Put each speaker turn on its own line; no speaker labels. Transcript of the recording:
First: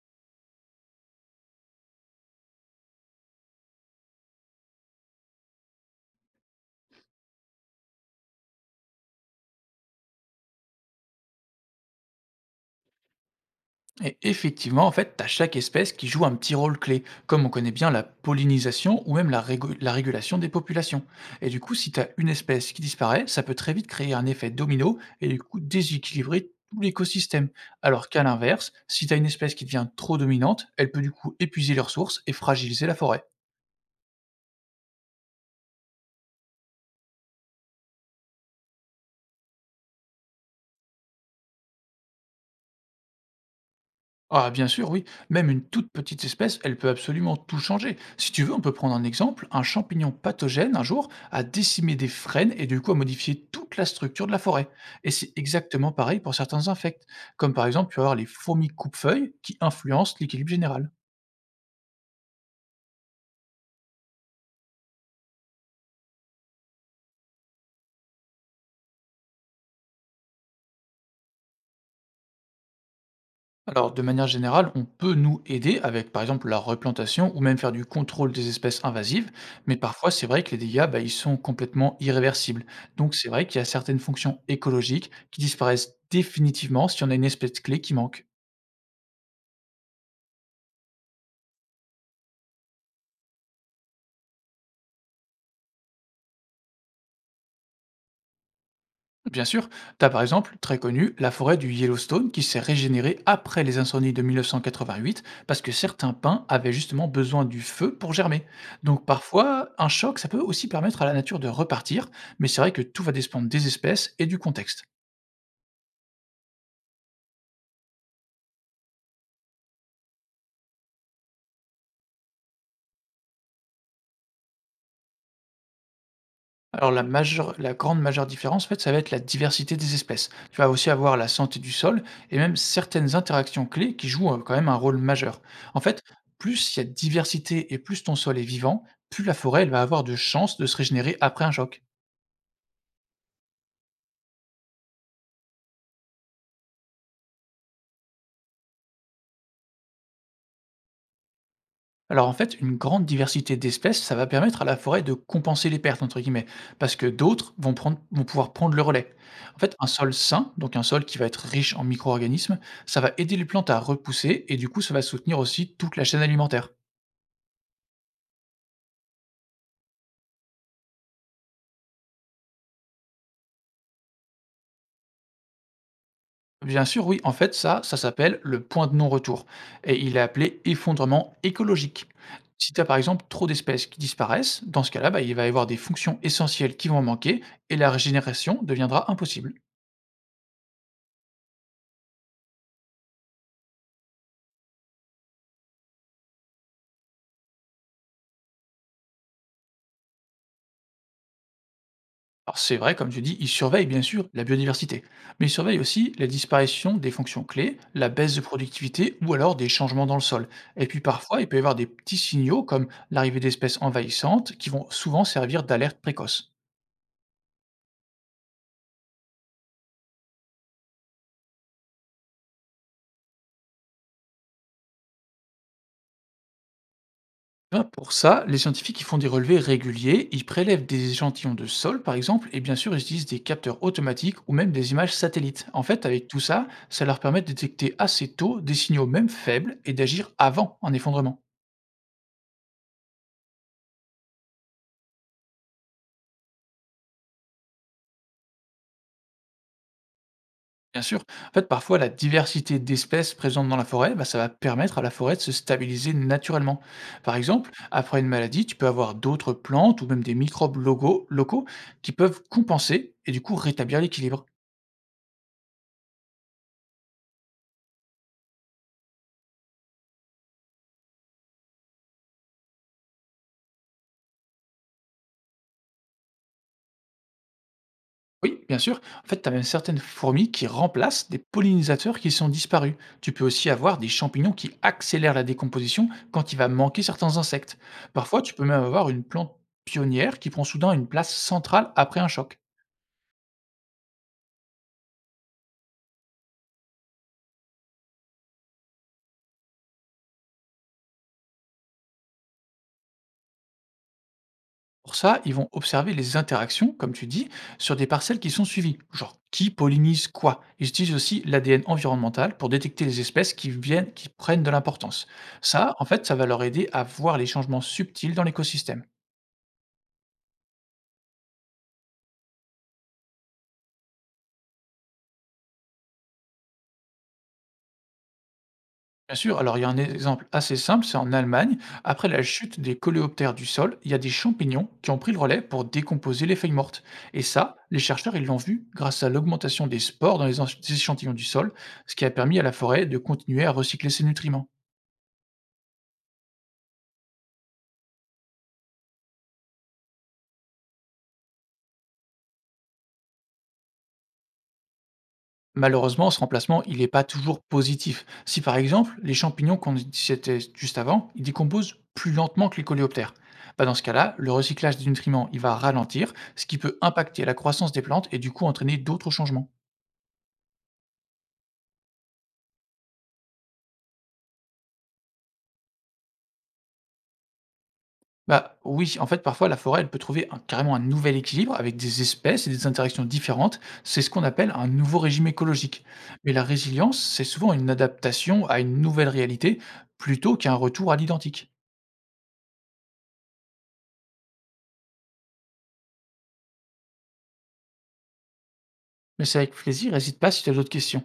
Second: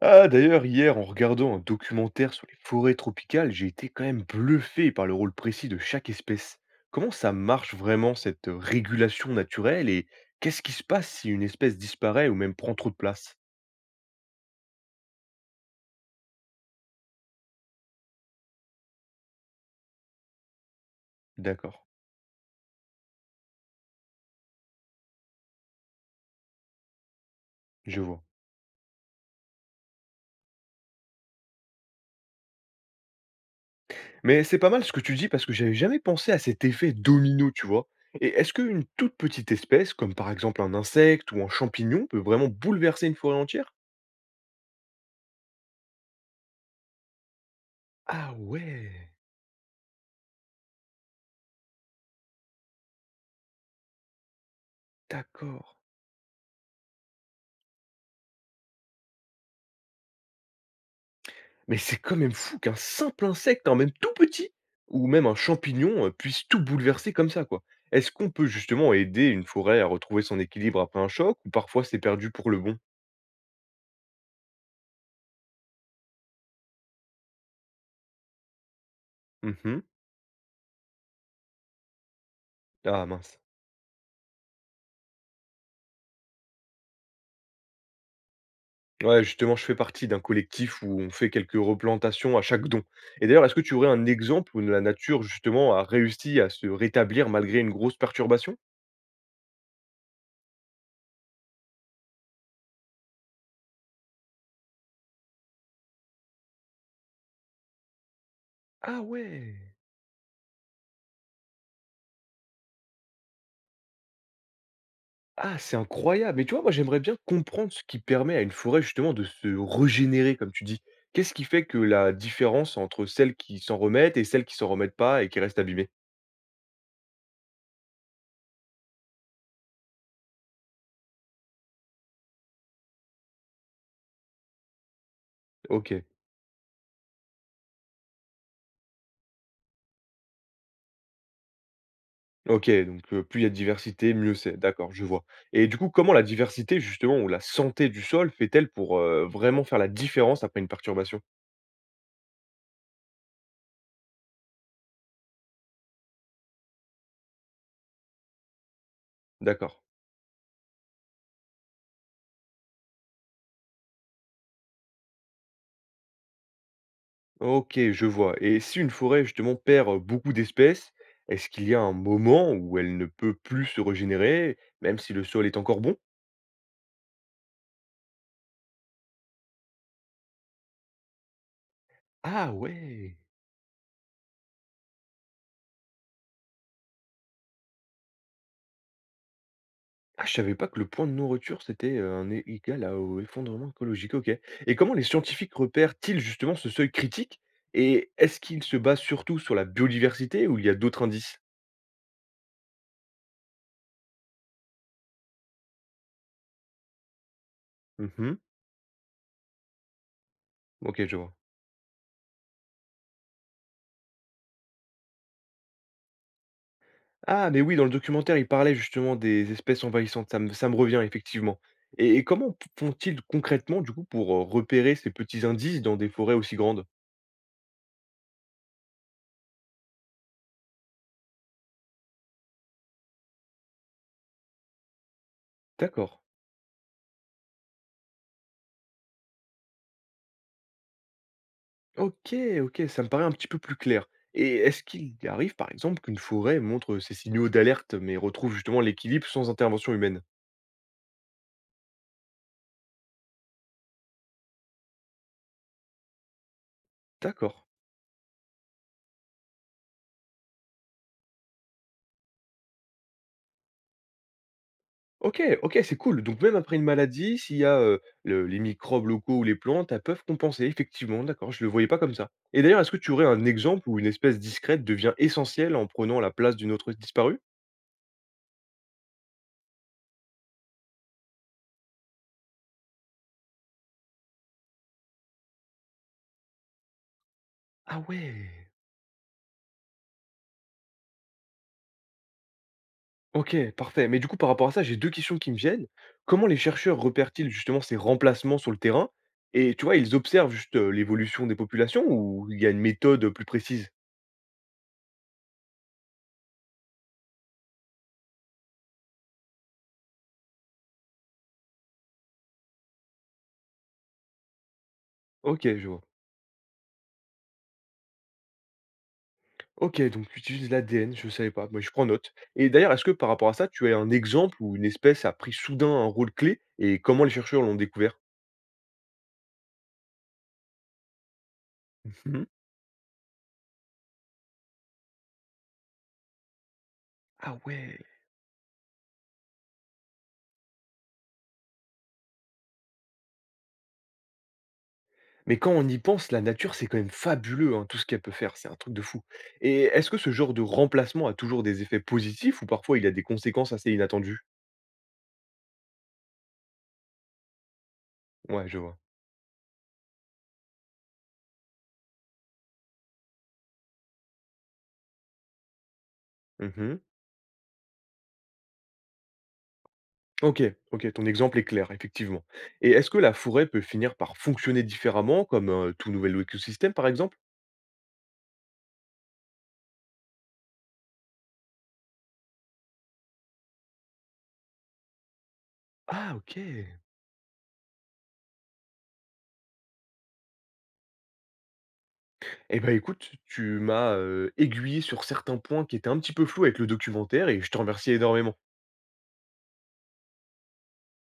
Ah, d'ailleurs, hier, en regardant un documentaire sur les forêts tropicales, j'ai été quand même bluffé par le rôle précis de chaque espèce. Comment ça marche vraiment cette régulation naturelle et qu'est-ce qui se passe si une espèce disparaît ou même prend trop de place.
Et effectivement, en fait, tu as chaque espèce qui joue un petit rôle clé, comme on connaît bien la pollinisation ou même la régulation des populations. Et du coup,
D'accord,
si tu as une espèce qui disparaît, ça peut très vite créer un effet domino et du coup déséquilibrer tout l'écosystème.
je
Alors
vois.
qu'à l'inverse, si tu as une espèce qui devient trop dominante, elle peut du coup épuiser les ressources et fragiliser la forêt.
Mais c'est pas mal ce que tu dis parce que j'avais jamais pensé à cet effet domino, tu vois. Et est-ce qu'une toute petite espèce, comme par exemple un insecte ou un champignon, peut vraiment bouleverser une forêt entière?
Ah bien sûr, oui. Même une toute petite espèce, elle peut absolument tout changer. Si
Ah
tu veux, on peut prendre un
ouais,
exemple. Un champignon pathogène, un jour, a décimé des frênes et du coup a modifié toute la structure de la forêt. Et c'est
d'accord.
exactement pareil pour certains insectes, comme par exemple, tu vas avoir les fourmis coupe-feuilles qui influencent l'équilibre général.
Mais c'est quand même fou qu'un simple insecte, hein, même tout petit, ou même un champignon, puisse tout bouleverser comme ça, quoi. Est-ce qu'on peut justement aider une forêt à retrouver son équilibre après un choc ou parfois c'est perdu pour le bon?
Alors, de manière générale, on peut nous aider avec, par exemple, la replantation ou même faire du contrôle des espèces invasives, mais
Mmh.
parfois, c'est vrai que les dégâts, bah, ils sont complètement irréversibles.
Ah
Donc, c'est
mince.
vrai qu'il y a certaines fonctions écologiques qui disparaissent définitivement si on a une espèce clé qui manque.
Ouais, justement, je fais partie d'un collectif où on fait quelques replantations à chaque don. Et d'ailleurs, est-ce que tu aurais un exemple où la nature justement a réussi à se rétablir malgré une grosse perturbation?
Bien sûr, t'as par exemple, très connu, la forêt du Yellowstone qui s'est régénérée après les incendies de 1988 parce que certains pins avaient justement besoin du feu pour germer.
Ah
Donc
ouais!
parfois, un choc, ça peut aussi permettre à la nature de repartir, mais c'est vrai que tout va dépendre des espèces et du contexte.
Ah, c'est incroyable! Mais tu vois, moi, j'aimerais bien comprendre ce qui permet à une forêt, justement, de se régénérer, comme tu dis. Qu'est-ce qui fait que la différence entre celles qui s'en remettent et celles qui s'en remettent pas et qui restent abîmées?
Alors la grande majeure différence, en fait, ça va être la diversité des espèces. Tu vas aussi avoir la santé du sol et même certaines interactions clés qui jouent, quand même un rôle majeur. En
OK,
fait, plus il y a de diversité et plus ton sol est vivant, plus la forêt, elle va avoir de chances de se régénérer après un choc.
OK, donc plus il y a de diversité, mieux c'est. D'accord, je vois. Et du coup, comment la diversité, justement, ou la santé du sol fait-elle pour, vraiment faire la différence après une perturbation?
Alors en fait, une grande diversité d'espèces, ça va permettre à la forêt de «compenser les pertes» entre guillemets, parce que d'autres vont pouvoir prendre le relais. En fait,
D'accord.
un sol sain, donc un sol qui va être riche en micro-organismes, ça va aider les plantes à repousser et du coup, ça va soutenir aussi toute la chaîne alimentaire.
OK, je vois. Et si une forêt, justement, perd, beaucoup d'espèces, est-ce qu'il y a un moment où elle ne peut plus se régénérer, même si le sol est encore bon?
Bien sûr, oui. En fait, ça s'appelle le point de non-retour. Et il est appelé effondrement écologique.
Ah
Si tu as par
ouais!
exemple trop d'espèces qui disparaissent, dans ce cas-là, bah, il va y avoir des fonctions essentielles qui vont manquer et la régénération deviendra impossible.
Ah, je savais pas que le point de nourriture, c'était, un é égal à au effondrement écologique, OK. Et comment les scientifiques repèrent-ils justement ce seuil critique? Et est-ce qu'ils se basent surtout sur la biodiversité ou il y a d'autres indices?
Alors c'est vrai, comme tu dis, il surveille bien sûr la biodiversité, mais il surveille aussi la disparition des fonctions clés, la baisse
Mmh.
de productivité ou alors des changements dans le sol. Et puis
OK, je vois.
parfois, il peut y avoir des petits signaux comme l'arrivée d'espèces envahissantes qui vont souvent servir d'alerte précoce.
Ah, mais oui, dans le documentaire, il parlait justement des espèces envahissantes, ça me revient effectivement. Et comment p font-ils concrètement, du coup, pour, repérer ces petits indices dans des forêts aussi grandes?
Eh ben, pour ça, les scientifiques ils font des relevés réguliers, ils prélèvent des échantillons de sol par exemple, et bien sûr ils utilisent des capteurs automatiques ou même des images satellites. En fait,
D'accord.
avec tout ça, ça leur permet de détecter assez tôt des signaux même faibles et d'agir avant un effondrement.
OK, OK, ça me paraît un petit peu plus clair. Et est-ce qu'il arrive, par exemple, qu'une forêt montre ses signaux d'alerte, mais retrouve justement l'équilibre sans intervention humaine?
Bien sûr, en fait parfois la diversité d'espèces présentes dans la forêt, bah, ça va permettre à la forêt de se stabiliser naturellement. Par
D'accord.
exemple, après une maladie, tu peux avoir d'autres plantes ou même des microbes locaux qui peuvent compenser et du coup rétablir l'équilibre.
OK, OK, c'est cool. Donc même après une maladie, s'il y a les microbes locaux ou les plantes, elles peuvent compenser, effectivement, d'accord, je le voyais pas comme ça. Et d'ailleurs, est-ce que tu aurais un exemple où une espèce discrète devient essentielle en prenant la place d'une autre disparue?
Oui, bien sûr. En fait, tu as même certaines fourmis qui remplacent des pollinisateurs qui sont disparus. Tu peux aussi avoir des champignons qui accélèrent la décomposition quand il va manquer certains insectes.
Ah
Parfois, tu peux
ouais.
même avoir une plante pionnière qui prend soudain une place centrale après un choc.
OK, parfait. Mais du coup, par rapport à ça, j'ai 2 questions qui me viennent. Comment les chercheurs repèrent-ils justement ces remplacements sur le terrain? Et tu vois, ils observent juste, l'évolution des populations ou il y a une méthode, plus précise?
Pour ça, ils vont observer les interactions, comme tu dis, sur des parcelles qui sont suivies. Genre, qui pollinise quoi. Ils utilisent aussi l'ADN environnemental pour détecter les espèces qui viennent, qui prennent de l'importance.
OK, je
Ça,
vois.
en fait, ça va leur aider à voir les changements subtils dans l'écosystème.
OK, donc tu utilises l'ADN, je ne savais pas, mais je prends note. Et d'ailleurs, est-ce que par rapport à ça, tu as un exemple où une espèce a pris soudain un rôle clé et comment les chercheurs l'ont découvert?
Bien sûr, alors il y a un exemple assez simple, c'est en Allemagne. Après la
Mmh.
chute des coléoptères du sol, il y a des champignons qui ont pris le relais pour décomposer les feuilles mortes. Et
Ah
ça,
ouais!
les chercheurs, ils l'ont vu grâce à l'augmentation des spores dans les échantillons du sol, ce qui a permis à la forêt de continuer à recycler ses nutriments.
Mais quand on y pense, la nature, c'est quand même fabuleux, hein, tout ce qu'elle peut faire, c'est un truc de fou. Et est-ce que ce genre de remplacement a toujours des effets positifs ou parfois il a des conséquences assez inattendues?
Malheureusement, ce remplacement, il n'est pas toujours positif. Si
Ouais,
par
je vois.
exemple, les champignons qu'on disséquait juste avant, ils décomposent plus lentement que les coléoptères. Bah, dans ce cas-là, le recyclage des nutriments, il va ralentir, ce qui
Mhm.
peut impacter la croissance des plantes et du coup entraîner d'autres changements.
Ok, ok, ton exemple est clair, effectivement. Et est-ce que la forêt peut finir par fonctionner différemment, comme un tout nouvel écosystème, par exemple?
Bah, oui, en fait, parfois, la forêt, elle peut trouver carrément un nouvel équilibre avec des espèces et des interactions différentes. C'est ce qu'on appelle un nouveau régime écologique.
Ah,
Mais
ok.
la résilience, c'est souvent une adaptation à une nouvelle réalité plutôt qu'un retour à l'identique.
Eh ben écoute, tu m'as aiguillé sur certains points qui étaient un petit peu flous avec le documentaire et je te remercie énormément.
Mais c'est avec plaisir, n'hésite pas si tu as d'autres questions.